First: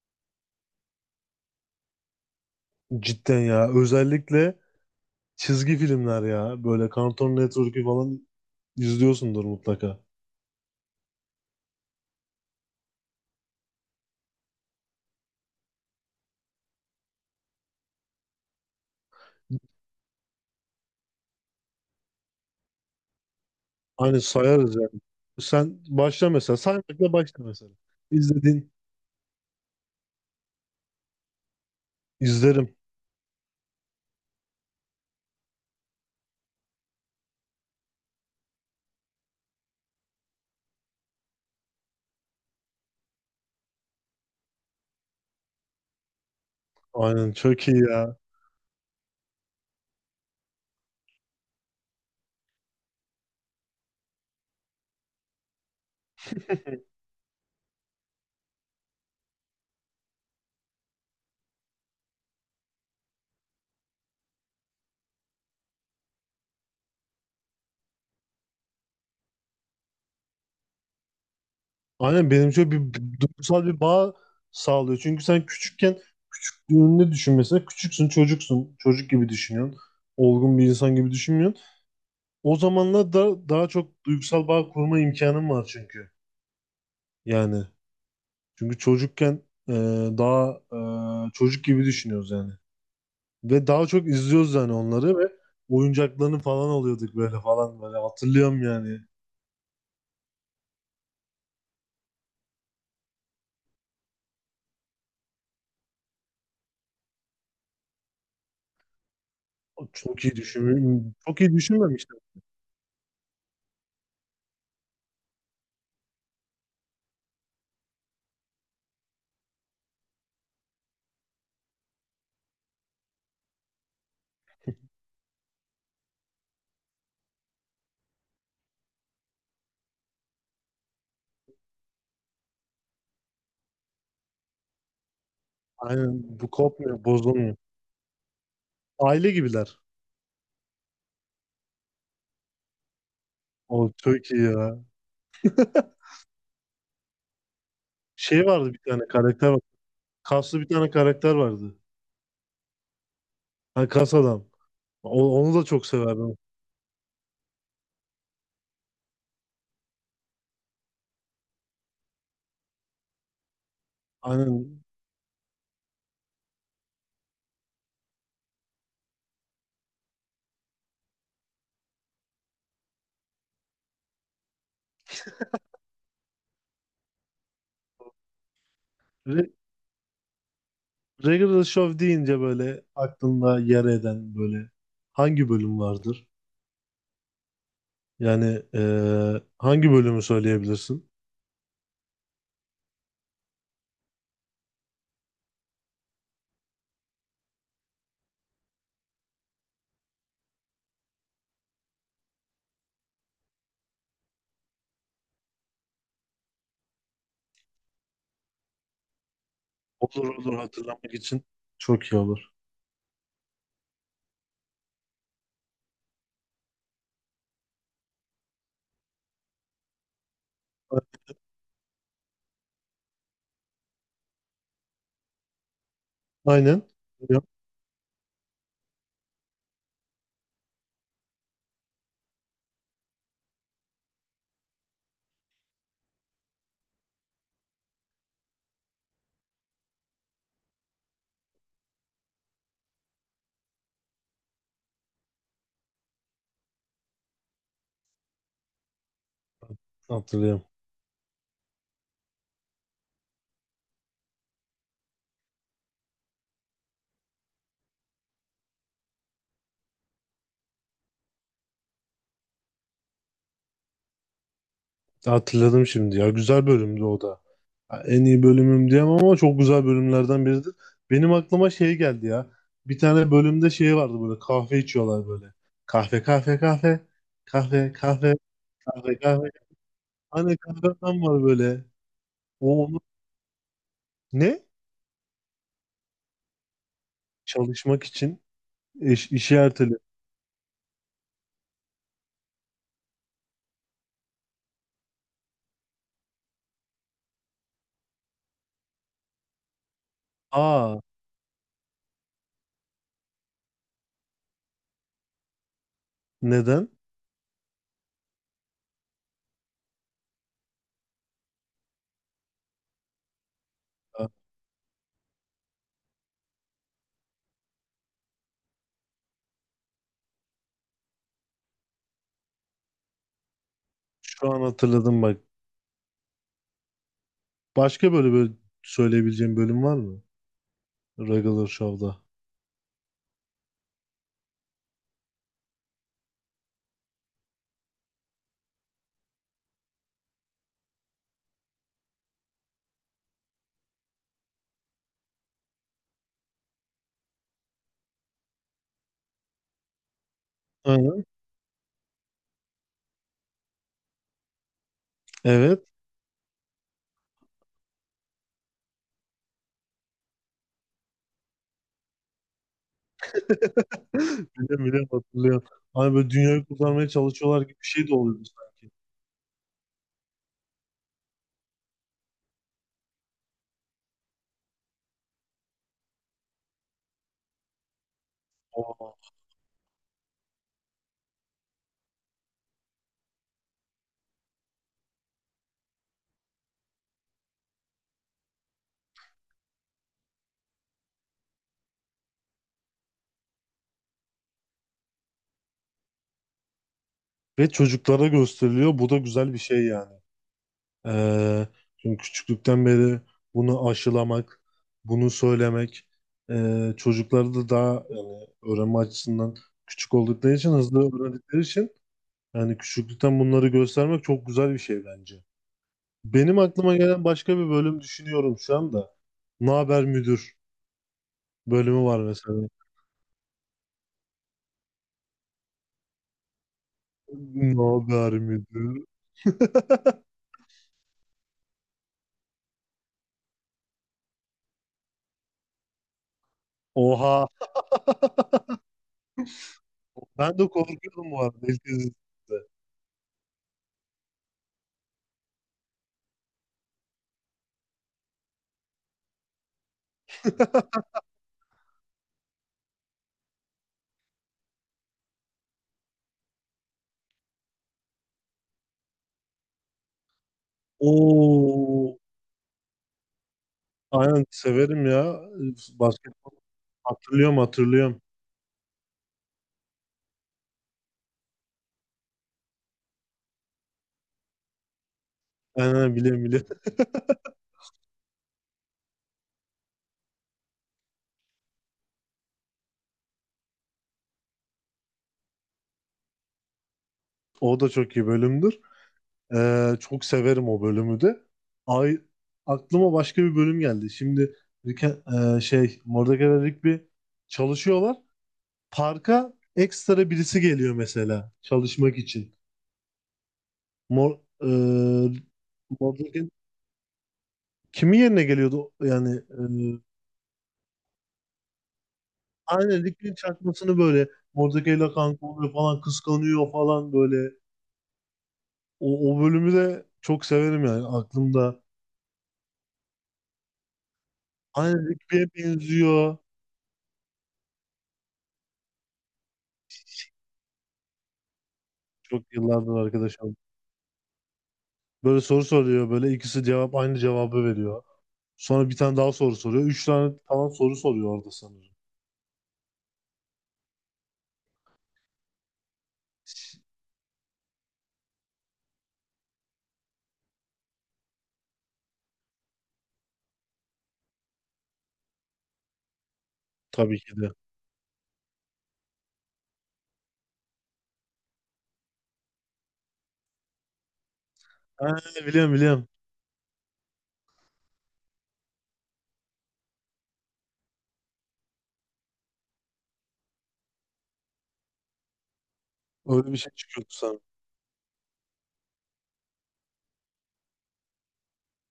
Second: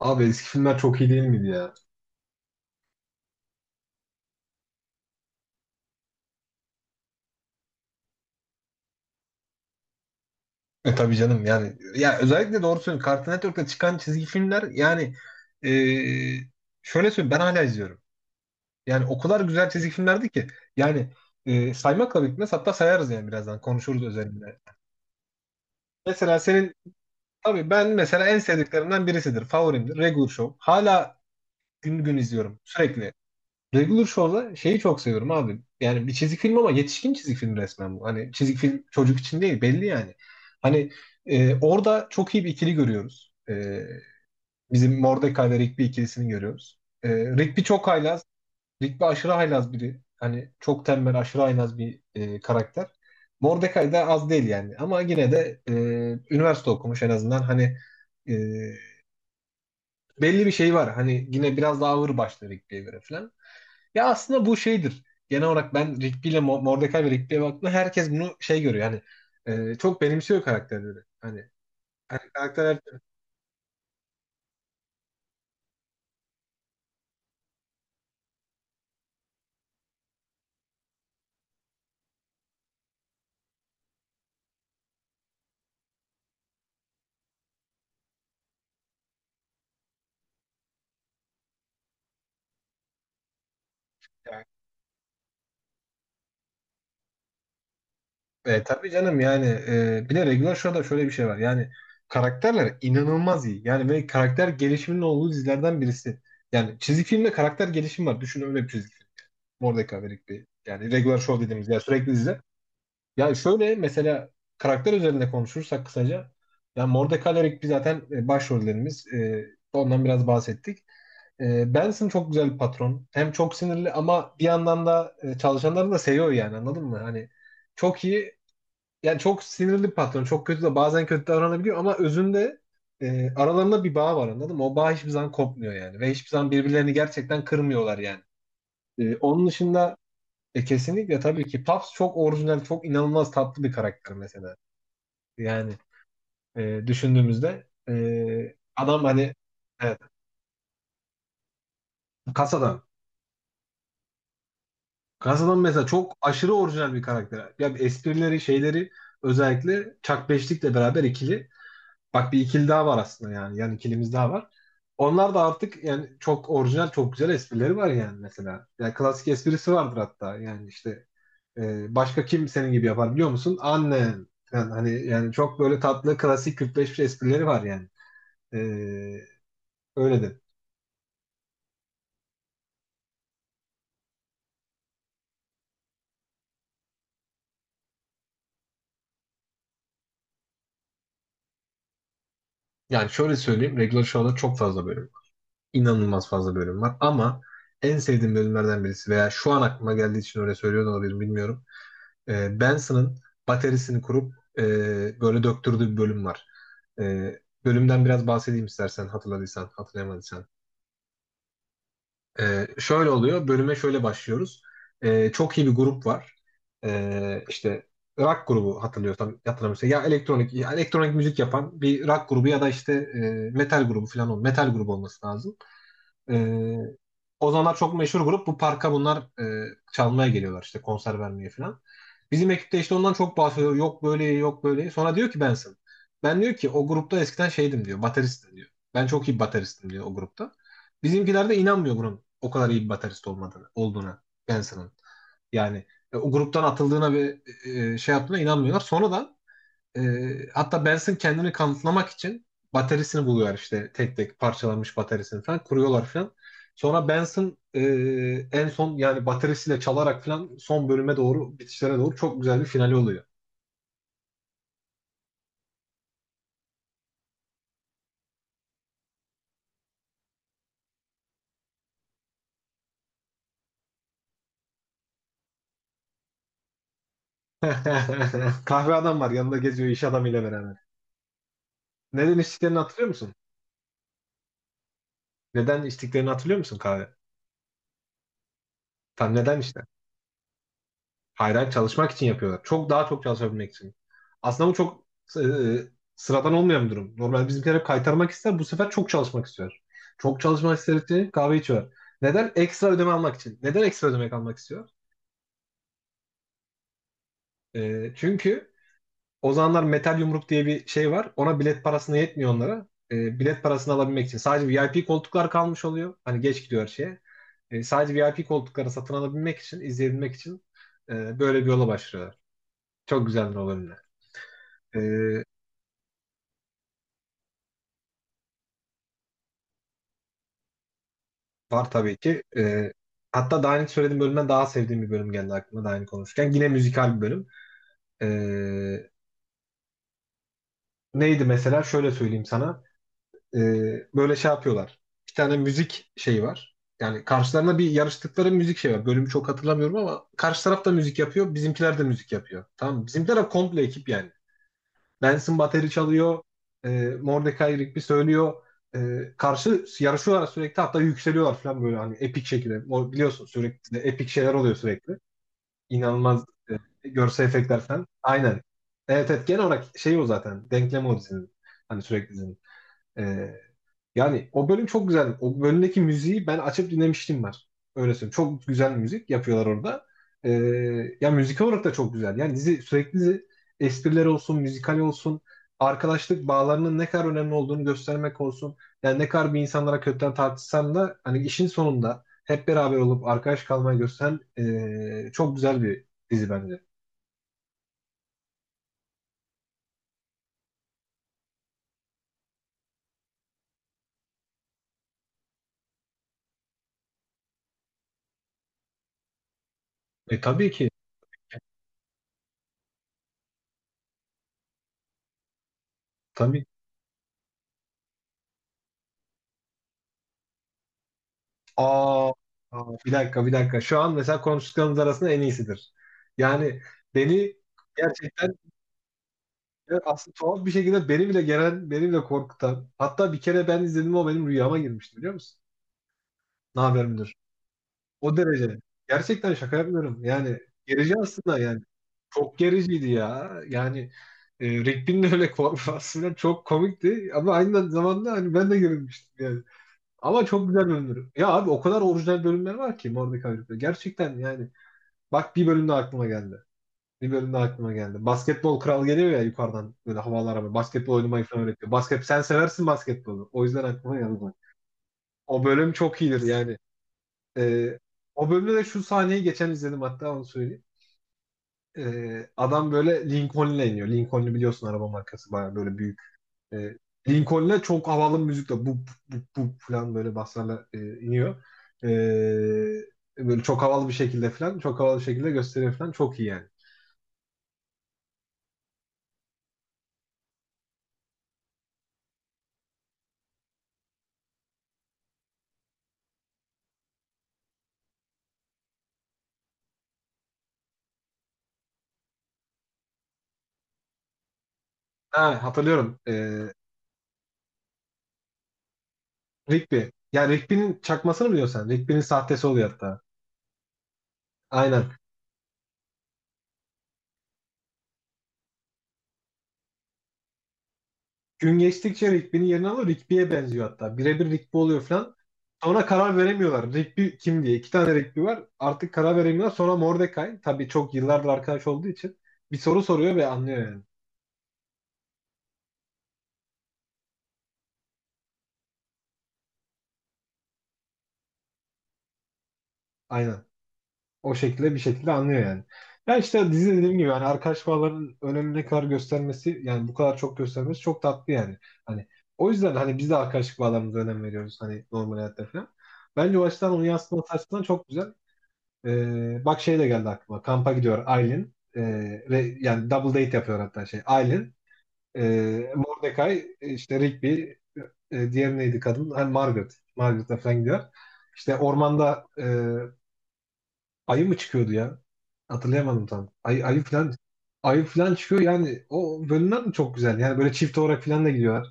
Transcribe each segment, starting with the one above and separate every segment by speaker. Speaker 1: Abi eski filmler çok iyi değil miydi ya?
Speaker 2: Cidden ya. Özellikle çizgi filmler ya. Böyle Cartoon Network'ü falan izliyorsundur mutlaka.
Speaker 1: Tabii canım, yani ya özellikle doğru söylüyorsun. Cartoon Network'ta çıkan çizgi filmler, yani e, şöyle söyleyeyim, ben hala izliyorum. Yani o kadar güzel çizgi filmlerdi ki, yani saymakla bitmez, hatta sayarız, yani birazdan konuşuruz
Speaker 2: Hani
Speaker 1: özelinde.
Speaker 2: sayarız yani. Sen başla
Speaker 1: Mesela
Speaker 2: mesela.
Speaker 1: senin
Speaker 2: Saymakla başla
Speaker 1: Tabii
Speaker 2: mesela.
Speaker 1: ben mesela, en
Speaker 2: İzledin.
Speaker 1: sevdiklerimden birisidir. Favorimdir. Regular Show. Hala gün gün izliyorum
Speaker 2: İzlerim.
Speaker 1: sürekli. Duygu Duruşoğlu'na şeyi çok seviyorum abi. Yani bir çizik film, ama yetişkin çizik film resmen bu. Hani çizik film çocuk için değil, belli yani. Hani orada çok iyi bir ikili görüyoruz. Bizim Mordecai ve Rigby ikilisini görüyoruz.
Speaker 2: Aynen
Speaker 1: Rigby
Speaker 2: çok iyi
Speaker 1: çok
Speaker 2: ya.
Speaker 1: haylaz. Rigby aşırı haylaz biri. Hani çok tembel, aşırı haylaz bir karakter. Mordecai da az değil yani. Ama yine de üniversite okumuş en azından. Hani e, belli bir şey var. Hani yine biraz daha ağır başlı Rigby'ye göre falan. Ya aslında bu şeydir. Genel olarak ben Rigby ile Mordecai ve Rigby'ye baktığımda herkes bunu şey görüyor. Yani çok benimsiyor karakterleri. Hani
Speaker 2: Aynen benim şöyle
Speaker 1: karakterler
Speaker 2: bir duygusal bir bağ sağlıyor. Çünkü sen küçükken küçüklüğünde düşün mesela. Küçüksün, çocuksun. Çocuk gibi düşünüyorsun. Olgun bir insan gibi düşünmüyorsun. O zamanlar da daha çok duygusal bağ kurma imkanın var çünkü. Yani. Çünkü çocukken e, daha çocuk gibi düşünüyoruz yani. Ve daha çok
Speaker 1: yani,
Speaker 2: izliyoruz yani onları ve oyuncaklarını falan alıyorduk böyle falan böyle hatırlıyorum
Speaker 1: tabii
Speaker 2: yani.
Speaker 1: canım, yani bir de regular show'da şöyle bir şey var. Yani karakterler inanılmaz iyi. Yani ve karakter gelişiminin olduğu dizilerden birisi. Yani çizgi filmde karakter gelişimi var. Düşün öyle bir çizgi film. Mordecai ve
Speaker 2: Çok
Speaker 1: Rigby.
Speaker 2: iyi
Speaker 1: Yani
Speaker 2: düşünmüyorum.
Speaker 1: regular
Speaker 2: Çok
Speaker 1: show
Speaker 2: iyi
Speaker 1: dediğimiz ya, sürekli
Speaker 2: düşünmemiştim.
Speaker 1: dizi. Yani şöyle mesela, karakter üzerinde konuşursak kısaca. Yani Mordecai Eric bir zaten başrollerimiz. Ondan biraz bahsettik. Benson çok güzel bir patron. Hem çok sinirli, ama bir yandan da çalışanlarını da seviyor yani, anladın mı? Hani çok iyi, yani çok sinirli bir patron. Çok kötü de, bazen kötü davranabiliyor, ama özünde aralarında bir bağ var, anladın mı? O bağ hiçbir zaman kopmuyor yani. Ve
Speaker 2: Aynen
Speaker 1: hiçbir zaman
Speaker 2: bu
Speaker 1: birbirlerini
Speaker 2: kopmuyor,
Speaker 1: gerçekten
Speaker 2: bozulmuyor.
Speaker 1: kırmıyorlar yani.
Speaker 2: Aile
Speaker 1: Onun
Speaker 2: gibiler.
Speaker 1: dışında kesinlikle tabii ki Puffs çok orijinal, çok inanılmaz tatlı bir
Speaker 2: O
Speaker 1: karakter
Speaker 2: çok iyi
Speaker 1: mesela.
Speaker 2: ya.
Speaker 1: Yani düşündüğümüzde
Speaker 2: Şey vardı bir
Speaker 1: adam
Speaker 2: tane
Speaker 1: hani,
Speaker 2: karakter var.
Speaker 1: evet,
Speaker 2: Kaslı bir tane karakter vardı.
Speaker 1: kasadan.
Speaker 2: Ha, kas adam. Onu
Speaker 1: Kasadan
Speaker 2: da çok
Speaker 1: mesela çok
Speaker 2: severdim.
Speaker 1: aşırı orijinal bir karakter. Ya esprileri, şeyleri, özellikle Chuck Beşlik'le beraber ikili. Bak bir ikili daha var aslında yani. Yani ikilimiz daha var.
Speaker 2: Aynen.
Speaker 1: Onlar da artık yani çok orijinal, çok güzel esprileri var yani mesela. Yani klasik esprisi vardır hatta. Yani işte başka kim senin gibi yapar biliyor musun? Annen. Yani hani yani çok böyle tatlı, klasik 45 esprileri var yani. E,
Speaker 2: Re
Speaker 1: Öyle de.
Speaker 2: Regular Show deyince böyle aklında yer eden böyle hangi bölüm vardır? Yani hangi bölümü söyleyebilirsin?
Speaker 1: Yani şöyle söyleyeyim. Regular Show'da çok fazla bölüm var. İnanılmaz fazla bölüm var. Ama en sevdiğim bölümlerden birisi, veya şu an aklıma geldiği için öyle söylüyor da olabilirim bilmiyorum. Benson'ın baterisini kurup böyle döktürdüğü bir bölüm var. Bölümden biraz bahsedeyim istersen, hatırladıysan,
Speaker 2: Olur
Speaker 1: hatırlayamadıysan.
Speaker 2: olur hatırlamak için. Çok iyi olur.
Speaker 1: Şöyle oluyor, bölüme şöyle başlıyoruz. Çok iyi bir grup var. İşte rock grubu, hatırlıyorsam hatırlamıyorsam, ya elektronik, ya elektronik
Speaker 2: A-
Speaker 1: müzik yapan bir rock grubu, ya da işte metal grubu falan, metal grubu olması lazım. Ee,
Speaker 2: Aynen. Ya,
Speaker 1: O zamanlar çok meşhur grup. Bu parka bunlar çalmaya geliyorlar, işte konser vermeye falan. Bizim ekipte işte ondan çok bahsediyor. Yok böyle, yok böyle. Sonra diyor ki Benson. Ben diyor ki, o grupta eskiden şeydim diyor. Bateristim diyor. Ben çok iyi bir bateristim diyor o grupta. Bizimkiler de inanmıyor bunun o kadar iyi bir baterist olmadığını, olduğuna Benson'ın. Yani o gruptan atıldığına ve şey yaptığına inanmıyorlar. Sonradan
Speaker 2: Hatırlıyorum.
Speaker 1: hatta Benson kendini kanıtlamak için bataryasını buluyor, işte tek tek parçalanmış bataryasını falan kuruyorlar falan. Sonra Benson, en son yani bataryasıyla çalarak falan, son bölüme doğru, bitişlere doğru çok güzel bir finali oluyor.
Speaker 2: Hatırladım şimdi ya. Güzel bölümdü o da. Ya, en iyi bölümüm diyemem ama çok güzel bölümlerden biridir. Benim aklıma şey geldi ya. Bir tane bölümde şey vardı böyle kahve içiyorlar böyle. Kahve kahve kahve. Kahve kahve
Speaker 1: Kahve
Speaker 2: kahve
Speaker 1: adam var,
Speaker 2: kahve.
Speaker 1: yanında geziyor iş adamıyla
Speaker 2: Hani
Speaker 1: beraber.
Speaker 2: kahveden var böyle.
Speaker 1: Neden içtiklerini
Speaker 2: O onu
Speaker 1: hatırlıyor musun?
Speaker 2: ne?
Speaker 1: Neden içtiklerini hatırlıyor musun, kahve?
Speaker 2: Çalışmak için
Speaker 1: Tam
Speaker 2: işi
Speaker 1: neden
Speaker 2: erteli.
Speaker 1: Hayır, hayır, çalışmak için yapıyorlar. Çok daha çok çalışabilmek için. Aslında bu çok e, e, sıradan olmayan bir durum. Normal bizimkiler hep kaytarmak ister. Bu sefer çok çalışmak istiyor. Çok çalışmak
Speaker 2: Aa
Speaker 1: istedikleri kahve içiyor. Neden? Ekstra ödeme almak için. Neden ekstra ödeme almak istiyor?
Speaker 2: neden?
Speaker 1: Çünkü o zamanlar metal yumruk diye bir şey var. Ona bilet parasını yetmiyor onlara. Bilet parasını alabilmek için. Sadece VIP koltuklar kalmış oluyor. Hani geç gidiyor her şeye. Sadece VIP koltukları satın alabilmek için, izleyebilmek için böyle bir yola başlıyorlar. Çok güzeldir o bölümler.
Speaker 2: Şu an
Speaker 1: E,
Speaker 2: hatırladım bak. Başka böyle böyle söyleyebileceğim bölüm var mı? Regular
Speaker 1: Var tabii
Speaker 2: Show'da.
Speaker 1: ki. Hatta daha önce söylediğim bölümden daha sevdiğim bir bölüm geldi aklıma, daha önce konuşurken. Yine müzikal bir bölüm. Ee, Neydi mesela? Şöyle söyleyeyim sana. Ee, Böyle şey yapıyorlar. Bir tane müzik şeyi var. Yani karşılarına bir yarıştıkları müzik şey var. Bölümü çok hatırlamıyorum, ama karşı taraf da müzik
Speaker 2: Aynen.
Speaker 1: yapıyor. Bizimkiler de müzik yapıyor. Tamam mı? Bizimkiler de komple ekip yani. Benson
Speaker 2: Evet.
Speaker 1: bateri çalıyor. E, Mordecai Rigby söylüyor. E, Karşı yarışıyorlar sürekli, hatta yükseliyorlar falan, böyle hani epik şekilde. O, biliyorsun sürekli de epik şeyler oluyor
Speaker 2: Biliyorum biliyorum
Speaker 1: sürekli.
Speaker 2: hatırlıyorum. Hani böyle
Speaker 1: İnanılmaz
Speaker 2: dünyayı kurtarmaya
Speaker 1: görsel
Speaker 2: çalışıyorlar gibi
Speaker 1: efektler
Speaker 2: bir
Speaker 1: falan.
Speaker 2: şey de oluyordu
Speaker 1: Aynen.
Speaker 2: sanki.
Speaker 1: Evet, evet, genel olarak şey o zaten. Denklem o dizinin. Hani sürekli dizinin. E, Yani o bölüm çok güzel. O bölümdeki müziği ben açıp dinlemiştim, var. Öyle söyleyeyim. Çok güzel müzik
Speaker 2: Aa.
Speaker 1: yapıyorlar orada. Ee, Ya müzik olarak da çok güzel. Yani dizi, sürekli dizi, esprileri olsun, müzikal olsun, arkadaşlık bağlarının ne kadar önemli olduğunu göstermek olsun. Yani ne kadar bir insanlara kötüden tartışsan da, hani işin sonunda hep beraber olup arkadaş kalmayı gösteren çok güzel bir dizi bence.
Speaker 2: Ve çocuklara gösteriliyor. Bu da güzel bir şey yani. Ee, Çünkü küçüklükten beri bunu aşılamak, bunu söylemek, çocukları da daha yani öğrenme açısından küçük
Speaker 1: E
Speaker 2: oldukları
Speaker 1: tabii
Speaker 2: için,
Speaker 1: ki.
Speaker 2: hızlı öğrendikleri için yani küçüklükten bunları göstermek çok güzel bir şey bence. Benim
Speaker 1: Tabii.
Speaker 2: aklıma gelen başka bir bölüm düşünüyorum şu anda. Ne haber müdür bölümü var
Speaker 1: Aa,
Speaker 2: mesela.
Speaker 1: aa, bir dakika, bir dakika. Şu an mesela konuştuklarımız arasında en iyisidir. Yani beni
Speaker 2: Ne haber
Speaker 1: gerçekten
Speaker 2: müdür?
Speaker 1: aslında tuhaf bir şekilde beni bile gelen, beni bile korkutan. Hatta bir kere ben izledim, o benim rüyama girmişti biliyor musun? Ne haber müdür?
Speaker 2: Oha.
Speaker 1: O derece. Gerçekten şaka yapmıyorum.
Speaker 2: Ben
Speaker 1: Yani
Speaker 2: de
Speaker 1: gerici
Speaker 2: korkuyordum bu
Speaker 1: aslında
Speaker 2: arada
Speaker 1: yani.
Speaker 2: ilk
Speaker 1: Çok
Speaker 2: izlediğimde.
Speaker 1: gericiydi ya. Yani Rigby'nin öyle korkması falan çok komikti. Ama aynı zamanda hani ben de gerilmiştim. Ama çok güzel bölümler. Ya abi, o kadar orijinal bölümler var ki Mordecai'de. Gerçekten yani. Bak, bir bölümde aklıma geldi. Bir bölümde aklıma geldi. Basketbol kral geliyor ya, yukarıdan böyle havalara, böyle basketbol oynamayı falan öğretiyor.
Speaker 2: Oo.
Speaker 1: Basket, sen seversin basketbolu. O yüzden aklıma geldi,
Speaker 2: Aynen
Speaker 1: bak.
Speaker 2: severim ya.
Speaker 1: O bölüm çok iyidir
Speaker 2: Basketbol
Speaker 1: yani.
Speaker 2: hatırlıyorum
Speaker 1: Ee,
Speaker 2: hatırlıyorum.
Speaker 1: O bölümde de şu sahneyi geçen izledim hatta, onu söyleyeyim. Adam böyle Lincoln'le iniyor. Lincoln'u biliyorsun, araba markası, bayağı böyle
Speaker 2: Aynen
Speaker 1: büyük.
Speaker 2: biliyorum biliyorum.
Speaker 1: E, Lincoln'le çok havalı müzikle bu, bu falan, böyle baslarla iniyor. E, Böyle çok havalı bir şekilde falan, çok havalı bir şekilde gösteriyor falan, çok iyi yani.
Speaker 2: O da çok iyi bölümdür. Çok severim o bölümü de. Ay, aklıma başka bir bölüm geldi. Şimdi Rick, şey Mordecai ve Rigby çalışıyorlar. Parka ekstra birisi geliyor mesela çalışmak için. Mor, e,
Speaker 1: Ha Hatırlıyorum.
Speaker 2: Mordecai- Kimin yerine geliyordu yani
Speaker 1: Rigby. Yani Rigby'nin çakmasını biliyorsun sen. Rigby'nin sahtesi oluyor
Speaker 2: aynen
Speaker 1: hatta.
Speaker 2: Rick'in çakmasını böyle
Speaker 1: Aynen.
Speaker 2: Mordecai'yle kanka oluyor falan kıskanıyor falan böyle. O bölümü de çok severim yani
Speaker 1: Gün
Speaker 2: aklımda.
Speaker 1: geçtikçe Rigby'nin yerini alıyor. Rigby'ye benziyor hatta. Birebir Rigby
Speaker 2: Aynen
Speaker 1: oluyor falan.
Speaker 2: Rigby'ye
Speaker 1: Sonra karar
Speaker 2: benziyor.
Speaker 1: veremiyorlar. Rigby kim diye. İki tane Rigby var. Artık karar veremiyorlar. Sonra Mordecai. Tabii çok yıllardır arkadaş olduğu için.
Speaker 2: Çok
Speaker 1: Bir
Speaker 2: yıllardır
Speaker 1: soru soruyor ve
Speaker 2: arkadaşım.
Speaker 1: anlıyor yani.
Speaker 2: Böyle soru soruyor böyle ikisi cevap aynı cevabı veriyor. Sonra bir tane daha soru soruyor. Üç tane falan soru soruyor orada sanırım.
Speaker 1: Aynen. O şekilde bir şekilde anlıyor yani. Ya işte dizi, dediğim gibi hani arkadaş bağlarının önemini ne kadar göstermesi, yani bu kadar çok göstermesi çok tatlı yani. Hani o yüzden hani biz de arkadaşlık bağlarımıza önem veriyoruz hani normal hayatta falan. Bence o açıdan onu
Speaker 2: Tabii ki de.
Speaker 1: yansıtması açısından çok güzel. Bak şey de geldi aklıma. Kampa gidiyor Aylin. Yani double date yapıyor hatta şey. Aylin,
Speaker 2: Ha, biliyorum biliyorum.
Speaker 1: Mordecai, işte Rigby, diğer neydi kadın? Hani Margaret. Margaret'la falan gidiyor. İşte ormanda ayı mı çıkıyordu ya? Hatırlayamadım tam.
Speaker 2: Öyle bir şey çıkıyordu sana.
Speaker 1: Ayı falan çıkıyor yani, o bölümler de çok güzel. Yani böyle çift olarak falan da gidiyorlar.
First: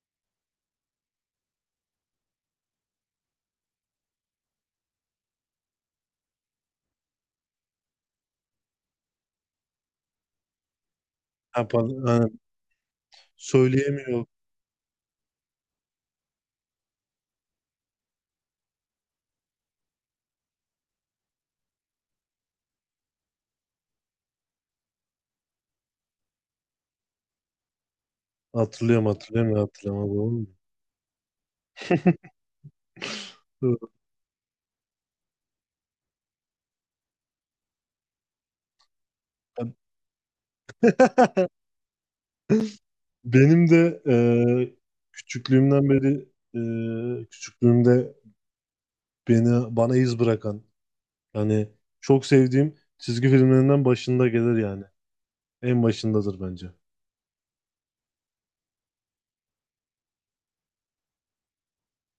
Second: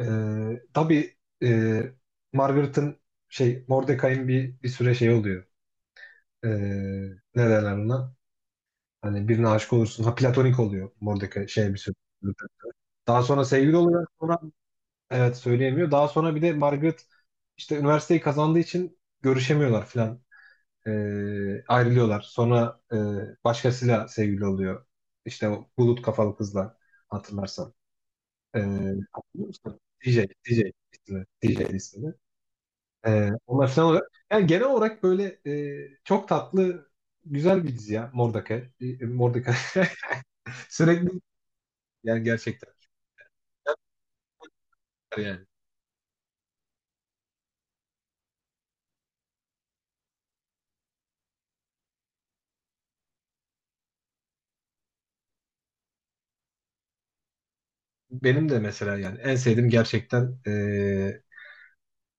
Speaker 1: Tabii e, Margaret'ın şey, Mordecai'nin bir süre şey oluyor. Ee, Ne derler ona? Hani birine aşık olursun. Ha, platonik oluyor Mordecai
Speaker 2: Ha,
Speaker 1: şey, bir süre.
Speaker 2: pardon, ha,
Speaker 1: Daha sonra sevgili oluyor.
Speaker 2: söyleyemiyor.
Speaker 1: Sonra evet, söyleyemiyor. Daha sonra bir de Margaret işte üniversiteyi kazandığı için görüşemiyorlar falan. E, Ayrılıyorlar. Sonra başkasıyla sevgili oluyor. İşte o bulut kafalı kızla hatırlarsan. E,
Speaker 2: Hatırlıyorum
Speaker 1: Hatırlıyor
Speaker 2: hatırlıyorum ya,
Speaker 1: musun? DJ,
Speaker 2: hatırlamadım oğlum.
Speaker 1: DJ ismi. DJ ismi. Onlar falan olarak. Yani genel olarak böyle çok tatlı, güzel bir dizi ya. Mordecai. Mordecai. Sürekli yani, gerçekten.
Speaker 2: Benim de
Speaker 1: Yani
Speaker 2: küçüklüğümden beri küçüklüğümde beni bana iz bırakan yani çok sevdiğim çizgi filmlerinden başında gelir yani. En başındadır bence.
Speaker 1: Benim de mesela yani en sevdiğim, gerçekten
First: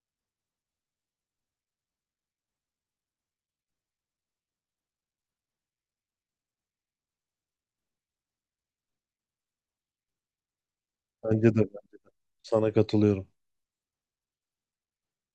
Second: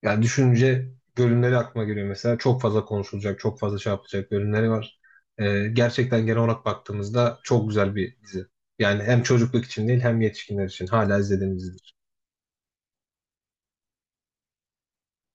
Speaker 1: yani düşünce bölümleri aklıma geliyor mesela. Çok fazla konuşulacak, çok fazla şey yapılacak bölümleri var. Gerçekten genel olarak baktığımızda çok güzel bir dizi. Yani hem çocukluk için değil, hem yetişkinler için hala
Speaker 2: Bence de
Speaker 1: izlediğimiz
Speaker 2: ben
Speaker 1: dizi.
Speaker 2: sana katılıyorum.